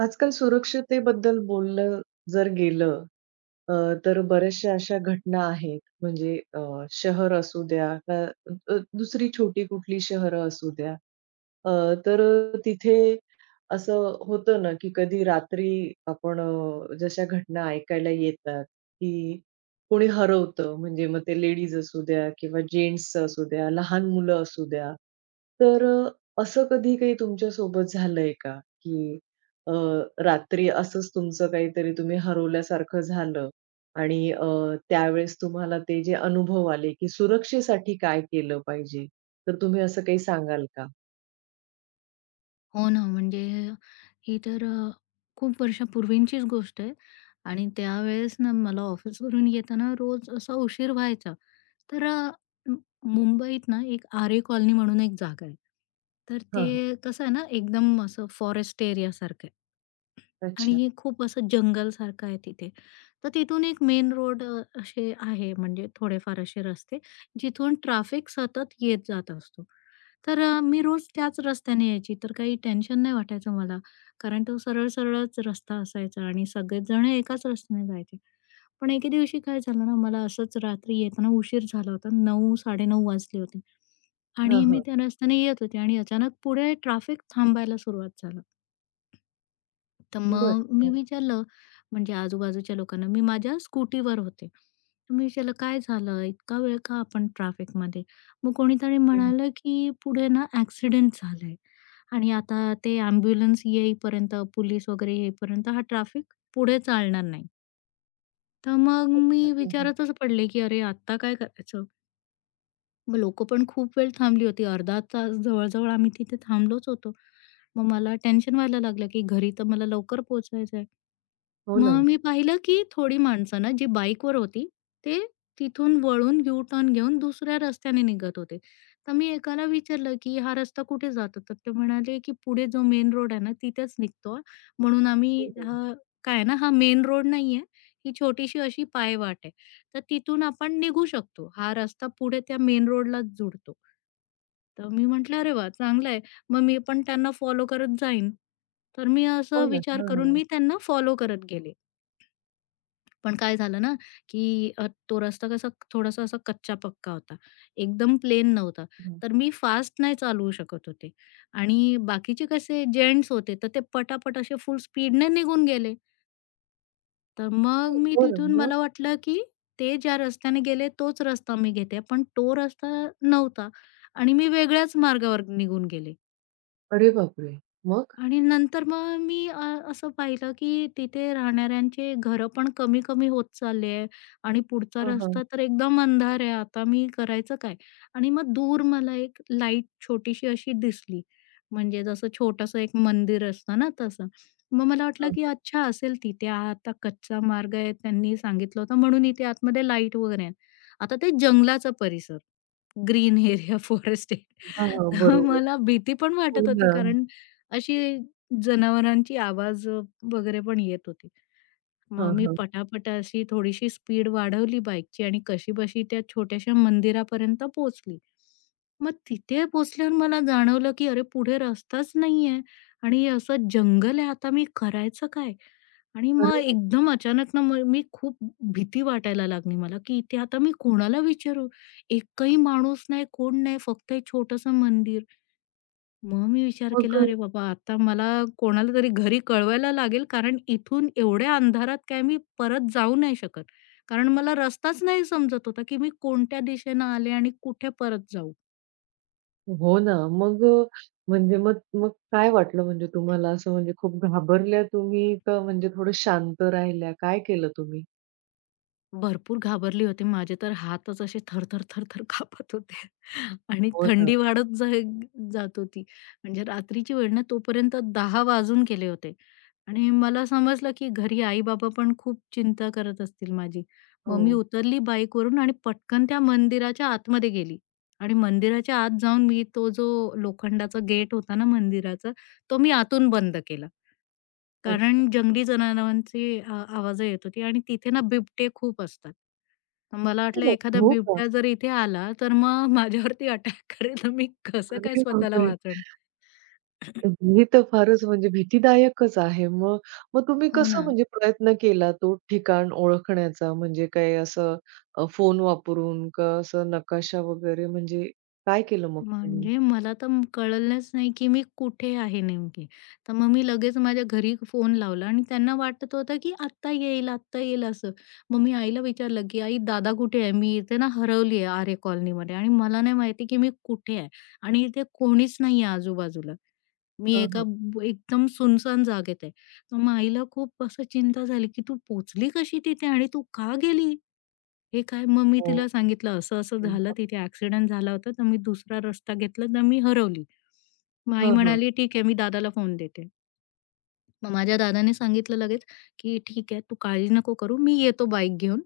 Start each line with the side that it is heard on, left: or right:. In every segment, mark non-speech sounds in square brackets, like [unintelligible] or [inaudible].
right: आजकाल सुरक्षतेबद्दल बोललं जर गेलं अ, तर बऱ्याचशा अशा घटना आहेत, म्हणजे अ, शहर असू द्या. का अ, दुसरी छोटी कुठली शहरं असू द्या. अ, तर तिथे असं होतं ना, की कधी रात्री आपण जशा घटना ऐकायला येतात, की कुणी हरवतं म्हणजे मग ते लेडीज असू द्या किंवा जेन्ट्स असू द्या लहान मुलं असू द्या. तर अ, असं कधी काही तुमच्यासोबत झालंय का? की अ, रात्री असंच तुमचं काहीतरी तुम्ही हरवल्यासारखं झालं आणि अ, त्यावेळेस तुम्हाला ते जे अनुभव आले, की सुरक्षेसाठी काय केलं पाहिजे? तर तुम्ही असं काही सांगाल का?
left: हो ना म्हणजे ही तर अ, खूप वर्षांपूर्वीचीच गोष्ट आहे आणि त्यावेळेस ना मला ऑफिसवरून येताना रोज असा उशीर व्हायचा तर अ, मुंबईत ना एक आरे कॉलनी म्हणून एक जागा आहे. तर
right: हां, हां.
left: ते कसं आहे ना एकदम असं फॉरेस्ट एरियासारखं आहे
right: अच्छा.
left: आणि खूप असं जंगलसारखं आहे तिथे. तर तिथून एक मेन रोड अ, असे आहे म्हणजे थोडेफार असे रस्ते जिथून ट्रॅफिक सतत येत जात असते. तर अ, मी रोज त्याच रस्त्याने यायची तर काही टेन्शन नाही वाटायचं मला. कारण तो सरळ सरळच रस्ता असायचा आणि सगळेजण एकाच रस्त्याने जायचे. पण एके दिवशी काय झालं ना मला असंच रात्री येताना उशीर झाला होता 9:00-9:30 वाजले होते
right: हां,
left: आणि मी
right: हां.
left: त्या रस्त्याने येत होते आणि अचानक पुढे ट्रॅफिक थांबायला सुरुवात झालं. तर
right: बरं,
left: मग मी
right: बरं.
left: विचारलं म्हणजे आजूबाजूच्या लोकांना मी माझ्या स्कूटीवर होते तर मी विचारलं, "काय झालं? इतका वेळ का आपण ट्रॅफिकमध्ये." मग कोणीतरी
right: हं.
left: म्हणालं, की "पुढे ना ॲक्सिडेंट झालंय आणि आता ते ॲम्ब्युलन्स येईपर्यंत पोलीस वगैरे येईपर्यंत हा सगळं ट्रॅफिक पुढे चालणार नाही." तर मग मी
right: अच्छा. हं, हं.
left: विचारतच पडले, की "अरे! आता काय करायचं?" मग लोक पण खूप वेळ थांबली होती, अर्धा तास जवळ-जवळ आम्ही तिथे थांबलोच होतो. मग मला टेन्शन व्हायला लागलं की घरी तर मला लवकर पोहोचायचं आहे.
right: हो
left: मग
right: ना.
left: मी पाहिलं की थोडी माणसं ना जी बाईकवर होती, ते तिथून वळून यू-टर्न घेऊन दुसऱ्या रस्त्याने निघत होते. तर मी एकाला विचारलं, की "हा रस्ता कुठे जातो?" तर ते म्हणाले, की "पुढे जो मेन रोड आहे ना, तिथेच निघतो, म्हणून
right: हो,
left: आम्ही
right: हो.
left: हां. काय आहे ना, हा मेन रोड नाहीये, ही छोटीशी अशी पायवाट आहे, तर तिथून आपण निघू शकतो. हा रस्ता पुढे त्या मेन रोडलाच जोडतो." तर मी म्हंटलं, "अरे वाह! चांगलंय मग मी पण त्यांना फॉलो करत जाईन." तर मी असा
right: हो ना.
left: विचार
right: हां, हां,
left: करून
right: हां.
left: मी त्यांना फॉलो करत गेले. पण काय झालं ना, की अ, तो रस्ता कसा थोडासा असा कच्चा-पक्का होता, एकदम प्लेन नव्हता.
right: हंं.
left: तर मी फास्ट नाही चालवू शकत होते आणि बाकीचे कसे जेंट्स होते, तर ते पटापट असे फुल स्पीडने निघून गेले. तर मग
right: [unintelligible]
left: मी
right: हो ना.
left: तिथून
right: मग?
left: मला वाटलं, की ते ज्या रस्त्याने गेले तोच रस्ता मी घेते, पण तो रस्ता नव्हता आणि मी वेगळ्याच मार्गावर निघून गेले.
right: अरे बापरे! मग?
left: आणि नंतर मग मी अ, असं पाहिलं, की तिथे राहणाऱ्यांचे घरं पण कमी-कमी होत चालले आहे आणि पुढचा
right: हां, हां.
left: रस्ता तर एकदम अंधार आहे. आता मी करायचं काय आणि मग दूर मला एक लाईट छोटीशी अशी दिसली. म्हणजे जसं छोटंसं एक मंदिर असतं ना तसं. मग मला वाटलं,
right: हां, हां.
left: की "अच्छा, असेल तिथे, हा आता कच्चा मार्ग आहे, त्यांनी सांगितलं होतं म्हणून इथे आतमध्ये लाईट वगैरे आहेत." आता ते जंगलाचा परिसर. ग्रीन एरिया, फॉरेस्ट
right: हां,
left: एरिया
right: हां,
left: आहे, तर
right: बरोबर.
left: मला भीती पण
right: हो
left: वाटत होती
right: ना.
left: कारण अशी जनावरांची आवाज व वगैरे पण येत होती. मग
right: हां,
left: मी
right: हां.
left: पटापटा अशी थोडीशी स्पीड वाढवली बाईकची आणि कशीबशी त्या छोटयाशा मंदिरापर्यंत पोहोचली. मग तिथे पोहोचल्यावर मला जाणवलं, की अरे! पुढे रस्ताच नाही आहे आणि असं जंगल आहे. आता मी करायचं काय? आणि
right: अरे
left: मग
right: बापरे!
left: एकदम अचानक ना मग मी खूप भीती वाटायला लागली मला, की इथे आता मी कोणाला विचारू? एकही माणूस नाही, कोण नाही. फक्त एक छोटंसं मंदिर. मग मी विचार केला,
right: मग
left: अरे बाबा! आता मला कोणाला तरी घरी कळवायला लागेल कारण इथून एवढ्या अंधारात काय मी परत जाऊ नाही शकत. कारण मला रस्ताच नाही समजत होता, की मी कोणत्या दिशेने आले आणि कुठे परत जाऊ?
right: हो ना. मग म्हणजे मग मग काय वाटलं म्हणजे तुम्हाला असं म्हणजे खूप घाबरल्या तुम्ही? का म्हणजे थोडं शांत राहिल्या, काय केलं तुम्ही?
left: भरपूर घाबरली होती. माझे तर हातच असे थर-थर थर-थर कापत होते आणि
right: हो ना.
left: थंडी वाढत जाय जात होती. म्हणजे रात्रीची वेळ ना तोपर्यंत 10 वाजून गेले होते आणि मला समजलं, की घरी आई-बाबा पण खूप चिंता करत असतील माझी.मग मी
right: हो.
left: उतरली बाईकवरून आणि पटकन त्या मंदिराच्या आतमध्ये गेली आणि मंदिराच्या आत जाऊन मी तो जो लोखंडाचा गेट होता ना मंदिराचा तो मी आतून बंद केला.
right: अच्छा.
left: कारण जंगली जनावरांची आवाज येत होती आणि तिथे ना बिबटे खूप असतात. मला
right: अरे
left: वाटलं
right: बापरे!
left: एखादा
right: हो का?
left: बिबट्या जर इथे आला तर मग माझ्यावरती अटॅक करेल तर मी कसं काय
right: अरे
left: स्वतःला
right: बापरे!
left: वाचवेन. [clears throat]
right: हे तर फारच म्हणजे भीतीदायकच आहे मग. मग तुम्ही
left: हो
right: कसं
left: ना.
right: म्हणजे प्रयत्न केला तो ठिकाण ओळखण्याचा. म्हणजे काय असं अ, फोन वापरून? का असं नकाशा वगैरे म्हणजे काय केलं मग तुम्ही?
left: म्हणजे मला तर कळलंच नाही, की मी कुठे आहे नेमकी, तर मग मी लगेच माझ्या घरी फोन लावला आणि त्यांना वाटत होतं, की आत्ता येईल, आत्ता येईल असं. मग मी आईला विचारलं, की "आई दादा कुठे आहे? मी इथे ना हरवली आहे आरे कॉलनीमध्ये आणि मला नाही माहिती, की मी कुठे आहे आणि इथे कोणीच नाही आहे आजूबाजूला. मी
right: हं,
left: एका
right: हं.
left: बु एकदम सुनसान जागेत आहे." मग आईला खूप असं चिंता झाली, की "तू पोचली कशी तिथे आणि तू का गेली?" हे काय मग मी
right: हो,
left: तिला
right: खूप
left: सांगितलं, "असं-असं झालं
right: चिंता.
left: तिथे, ॲक्सिडेंट झाला होता तर मी दुसरा रस्ता घेतला तर मी हरवली." मग आई
right: हां, हां.
left: म्हणाली, "ठीक आहे, मी दादाला फोन देते." मग माझ्या दादांनी सांगितलं लगेच, की "ठीक आहे, तू काळजी नको करू मी येतो बाईक घेऊन.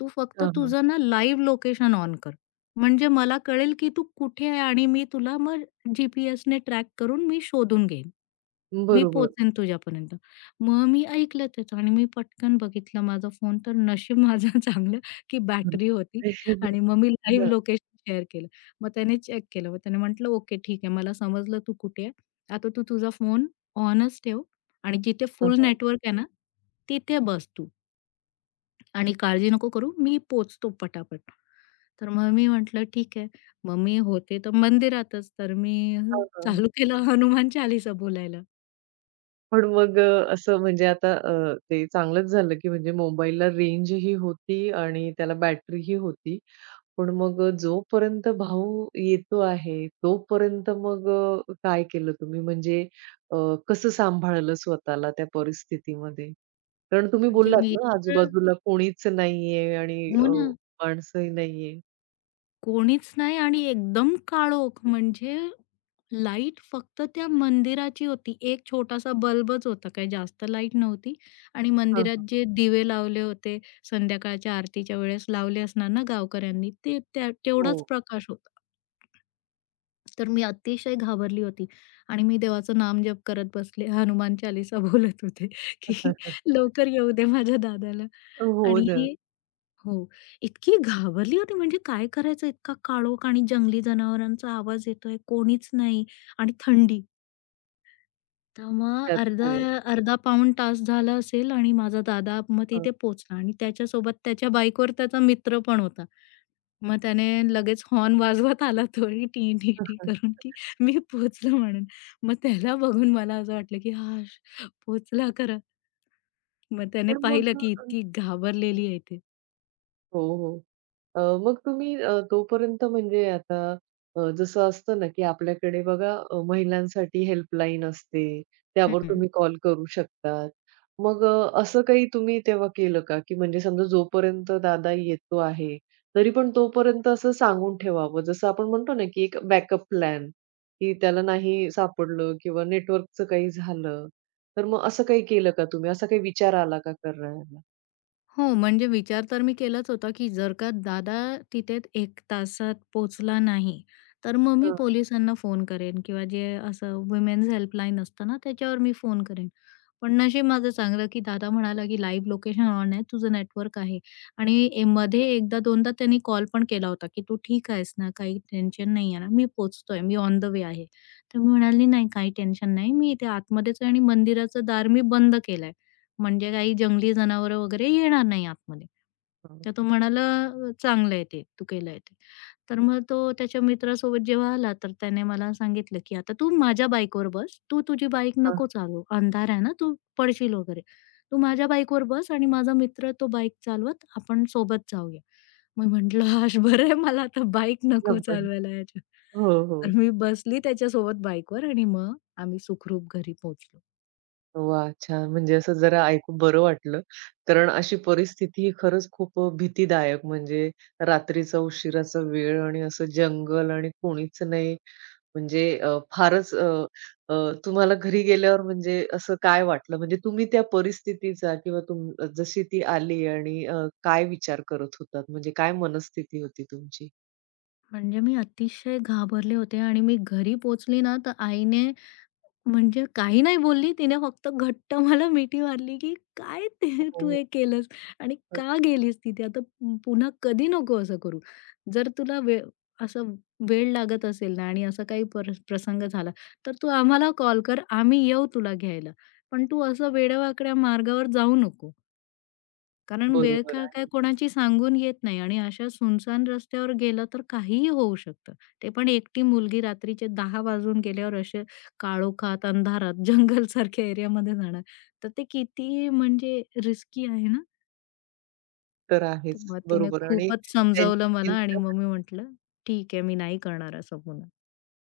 left: तू फक्त
right: हां, हां.
left: तुझं ना लाईव्ह लोकेशन ऑन कर. म्हणजे मला कळेल, की तू कुठे आहे आणि मी तुला मग जीपीएसने ट्रॅक करून मी शोधून घेईन. मी
right: बरोबर.
left: पोहोचेन तुझ्यापर्यंत." मग मी ऐकलं त्याचं आणि मी पटकन बघितलं माझा फोन तर नशीब माझं चांगलं, की
right: हं, हं.
left: बॅटरी होती
right: नशीब हे.
left: आणि मग मी लाईव्ह
right: हं.
left: लोकेशन शेअर केलं. मग त्याने चेक केलं, मग त्याने म्हटलं, "ओके ठीक आहे, मला समजलं तू कुठे आहे. आता तू तुझा फोन ऑनच ठेव आणि जिथे
right: हां,
left: फुल
right: हां.
left: नेटवर्क आहे ना तिथे बस तू." आणि काळजी नको करू, मी पोहचतो पटापट. तर मग मी म्हटलं, "ठीक आहे." मग मी होते तर मंदिरातच, तर मी
right: हां, हां.
left: चालू केलं हनुमान चालीसा बोलायला.
right: पण मग अ, असं म्हणजे आता अ, ते चांगलच झालं, की म्हणजे मोबाईलला रेंज ही होती आणि त्याला बॅटरी ही होती. पण मग अ, जोपर्यंत भाऊ येतो आहे, तोपर्यंत मग अ, काय केलं तुम्ही, म्हणजे अ, कसं सांभाळलं स्वतःला त्या परिस्थितीमध्ये? कारण तुम्ही
left: म्हणजे
right: बोललात
left: मी
right: ना,
left: इतकं
right: आजूबाजूला कुणीच नाहीये आणि
left: हो
right: अ,
left: ना.
right: माणसंही नाहीये?
left: कोणीच नाही आणि एकदम काळोख, म्हणजे लाईट फक्त त्या मंदिराची होती. एक छोटासा बल्बच होता, काही जास्त लाईट नव्हती आणि
right: हां, हां.
left: मंदिरात जे दिवे लावले होते, संध्याकाळच्या आरतीच्या वेळेस लावले असणार ना गावकऱ्यांनी, ते त्या तेवढाच
right: हो.
left: प्रकाश होता. तर मी अतिशय घाबरली होती आणि मी देवाचं नामजप करत बसले हनुमान चालीसा बोलत होते, की
right: [chuckles]
left: लवकर येऊदे माझ्या दादाला
right: अ, हो ना.
left: आणि हो. इतकी घाबरली होती, म्हणजे काय करायचं, इतका काळोख आणि जंगली जनावरांचा आवाज येतोय, कोणीच नाही आणि थंडी. तर मग
right: त्यात.
left: अर्धा
right: हो.
left: अर्धा पाऊण तास झाला असेल आणि माझा दादा मग
right: हां.
left: तिथे पोहोचला. आणि त्याच्यासोबत त्याच्या बाइकवर त्याचा मित्र पण होता. मग त्याने लगेच हॉर्न वाजवत आला तोही टी-टी-टी करून, की
right: [chuckles]
left: मी पोहचलो म्हणून. मग त्याला बघून मला असं वाटलं, की "हाशः पोहोचला खरा," मग त्याने
right: पण
left: पाहिलं
right: मग
left: की,
right: अ,
left: इतकी
right: हं.
left: घाबरलेली आहे ती.
right: हो, हो. अ, मग तुम्ही अ, तोपर्यंत म्हणजे आता अ, जसं असतं ना, की आपल्याकडे बघा महिलांसाठी हेल्पलाईन असते
left: हं,
right: त्यावर
left: हं.
right: तुम्ही कॉल करू शकता. मग अ, असं काही तुम्ही तेव्हा केलं का, की म्हणजे समजा जोपर्यंत दादा येतो आहे तरी पण तोपर्यंत असं सांगून ठेवावं जसं आपण म्हणतो ना, की एक बॅकअप प्लॅन, की त्याला नाही सापडलं किंवा नेटवर्कचं काही झालं तर मग असं काही केलं का तुम्ही? असा काही विचार आला का करायला?
left: हो, म्हणजे विचार तर मी केलाच होता, की जर का दादा तिथे 1 तासात पोहोचला नाही तर मग मी
right: हां.
left: पोलिसांना फोन करेन किंवा जे असं वुमेन्स हेल्पलाईन असतं ना त्याच्यावर मी फोन करेन. पण नशीब माझं चांगलं, की दादा म्हणाला, की लाईव्ह लोकेशन ऑन आहे तुझं नेटवर्क आहे आणि मध्ये 1 दा 2 दा त्यांनी कॉल पण केला होता, की "तू ठीक आहेस ना? काही टेन्शन नाही आहे ना? मी पोहोचतोय मी ऑन द वे आहे." तर मी म्हणाली, "नाही काही टेन्शन नाही मी इथे आतमध्येच आहे आणि मंदिराचं दार मी बंद केलाय म्हणजे काही जंगली जनावरं वगैरे येणार नाही आतमध्ये."
right: हां.
left: तर तो म्हणाला, अ, "चांगलं आहे ते तू केलंय ते" तर मग तो त्याच्या मित्रासोबत जेव्हा आला तर त्याने मला सांगितलं, की "आता तू माझ्या बाईकवर बस तू तुझी बाईक
right: हां.
left: नको चालवू. अंधार आहे ना तू पडशील वगैरे. तू माझ्या बाईकवर बस आणि माझा मित्र तो बाईक चालवत आपण सोबत जाऊया." मी म्हटलं, आज बरं मला आता बाईक नको
right: [unintelligible]
left: चालवायला याच्या
right: हो, हो.
left: तर मी बसली त्याच्यासोबत बाईकवर आणि मग आम्ही सुखरूप घरी पोहोचलो.
right: वाह! छान. म्हणजे असं जरा ऐकून बरं वाटलं. कारण अशी परिस्थिती खरंच खूप अ, भीतीदायक म्हणजे रात्रीचा उशिराचा वेळ आणि असं जंगल आणि कोणीच नाही. म्हणजे अ, फारच अ, अ, तुम्हाला घरी गेल्यावर म्हणजे असं काय वाटलं? म्हणजे तुम्ही त्या परिस्थितीचा किंवा तुम जशी ती आली आणि अ, काय विचार करत होतात? म्हणजे काय मनस्थिती होती तुमची?
left: म्हणजे मी अतिशय घाबरले होते आणि मी घरी पोहोचली ना, तर आईने म्हणजे काही नाही बोलली तिने फक्त घट्ट मला मिठी मारली, की "काय
right: हो,
left: ते तू
right: हो.
left: हे केलंस आणि
right: तर.
left: का गेलीस तिथे. आता पु पुन्हा कधी नको असं करू, जर तुला वेळ असं वेळ लागत असेल ना आणि असा काही पर प्रसंग झाला तर तू आम्हाला कॉल कर आम्ही येऊ तुला घ्यायला. पण तू असं वेड्यावाकड्या मार्गावर जाऊ नको." कारण
right: बरोबर
left: वेळ-काळ काय
right: आहे.
left: कोणाची सांगून येत नाही आणि अशा सुनसान रस्त्यावर गेलं तर काहीही होऊ शकतं. ते पण एकटी मुलगी रात्रीचे 10:00 वाजून गेल्यावर असे काळोखात अंधारात जंगलसारख्या एरियामध्ये जाणार तर ते किती म्हणजे रिस्की आहे ना.
right: तर आहेच.
left: मग तिने
right: बरोबर. आणि
left: खूपच समजवलं
right: त्यांची
left: मला आणि
right: चिंता ना
left: मग मी म्हटलं, "ठीक आहे, मी नाही करणार असं पुन्हा."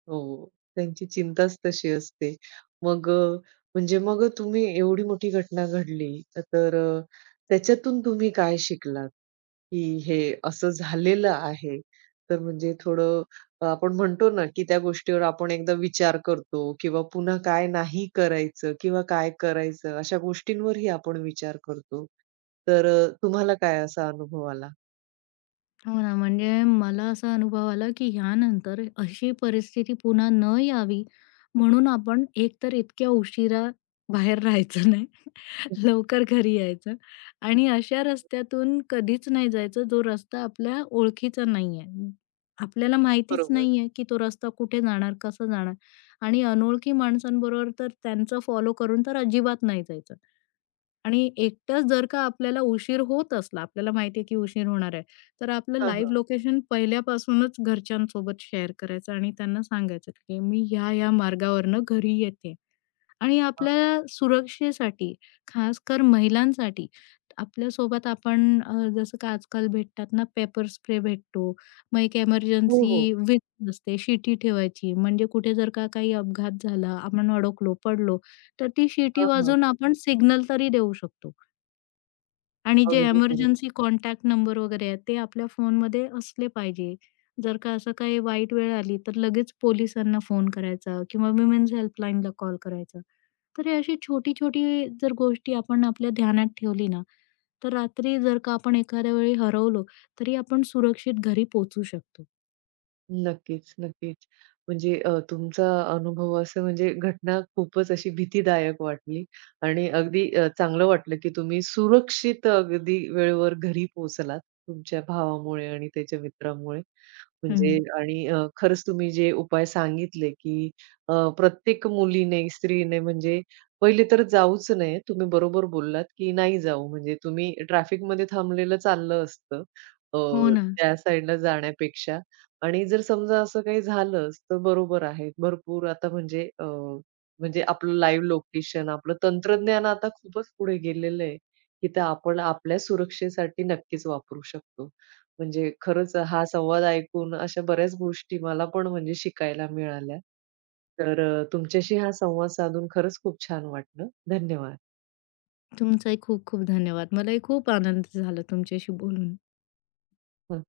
right: हो, हो. त्यांची चिंताच तशी असते. मग अ, म्हणजे मग अ, तुम्ही एवढी मोठी घटना घडली, तर अ, त्याच्यातून तुम्ही काय शिकलात? की हे असं झालेलं आहे, तर म्हणजे थोडं आपण म्हणतो ना की त्या गोष्टीवर आपण एकदा विचार करतो किंवा पुन्हा काय नाही करायचं किंवा काय करायचं, अशा गोष्टींवरही आपण विचार करतो. तर अ, तुम्हाला काय असा अनुभव आला?
left: हो ना. म्हणजे मला असा अनुभव आला, की ह्यानंतर अशी परिस्थिती पुन्हा न यावी म्हणून आपण एक तर इतक्या उशिराबाहेर राहायचं नाही.
right: हं.
left: लवकर घरी यायचं आणि अशा रस्त्यातून कधीच नाही जायचं, जो रस्ता आपल्या ओळखीचा नाही आहे. आपल्याला माहितीच
right: बरोबर.
left: नाही आहे की तो रस्ता कुठे जाणार, कसं जाणार आणि अनोळखी माणसांबरोबर तर त्यांचं फॉलो करून तर अजिबात नाही जायचं. आणि एकटाच जर का आपल्याला उशीर होत असला, आपल्याला माहितीये की उशीर होणार आहे, तर आपलं
right: हां,
left: लाइव्ह
right: हां.
left: लोकेशन पहिल्यापासूनच घरच्यांसोबत शेअर करायचं आणि त्यांना सांगायचं, की मी ह्या, ह्या मार्गावरून घरी येते आणि
right: हां.
left: आपल्या सुरक्षेसाठी खासकर महिलांसाठी. आपल्यासोबत आपण अ, जसं का आजकाल भेटतात ना, पेपर स्प्रे भेटतो, मग एक
right: हो,
left: एमर्जन्सी
right: हो.
left: [unintelligible] असते, शिटी ठेवायची. म्हणजे कुठे जर का काही अपघात झाला, आपण अडकलो, पडलो तर ती शिट्टी
right: हां, हां.
left: वाजवून आपण सिग्नल तरी देऊ शकतो. आणि जे
right: अगदी बरोबर.
left: इमर्जन्सी कॉन्टॅक्ट नंबर वगैरे आहेत ते आपल्या फोनमध्ये असले पाहिजे. जर का असं काही वाईट वेळ आली, तर लगेच पोलिसांना फोन करायचा किंवा वुमन्स हेल्पलाईनला कॉल करायचा. तर ही अशी छोटी-छोटी जर गोष्टी आपण आपल्या ध्यानात ठेवली ना, तर रात्री जर का आपण एखाद्या वेळी हरवलो तरी आपण सुरक्षित घरी पोहोचू शकतो.
right: नक्कीच, नक्कीच. म्हणजे अ, तुमचा अनुभव असा म्हणजे घटना खूपच अशी भीतीदायक वाटली आणि अगदी अ, चांगलं वाटलं, की तुम्ही सुरक्षित अगदी वेळेवर घरी पोहोचलात तुमच्या भावामुळे आणि त्याच्या मित्रामुळे म्हणजे
left: हं.
right: आणि खरंच तुम्ही जे उपाय सांगितले, की अ, प्रत्येक मुलीने स्त्रीने म्हणजे पहिले तर जाऊच नये. तुम्ही बरोबर बोललात, की नाही जाऊ म्हणजे तुम्ही ट्रॅफिकमध्ये थांबलेलं चाललं असतं, अ,
left: हो ना.
right: त्या साइडला जाण्यापेक्षा. आणि जर समजा असं काही झालंच तर बरोबर आहे. भरपूर आता म्हणजे अ, म्हणजे आपलं लाईव्ह लोकेशन आपलं तंत्रज्ञान आता खूपच पुढे गेलेलं आहे, की ते आपण आपल्या सुरक्षेसाठी नक्कीच वापरू शकतो. म्हणजे खरंच हा संवाद ऐकून अशा बऱ्याच गोष्टी मला पण म्हणजे शिकायला मिळाल्या. तर अ, तुमच्याशी हा संवाद साधून खरंच खूप छान वाटलं. धन्यवाद.
left: तुमचाही खूप-खूप धन्यवाद. मलाही खूप आनंद झाला तुमच्याशी बोलून.
right: हं, हं.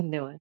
right: धन्यवाद.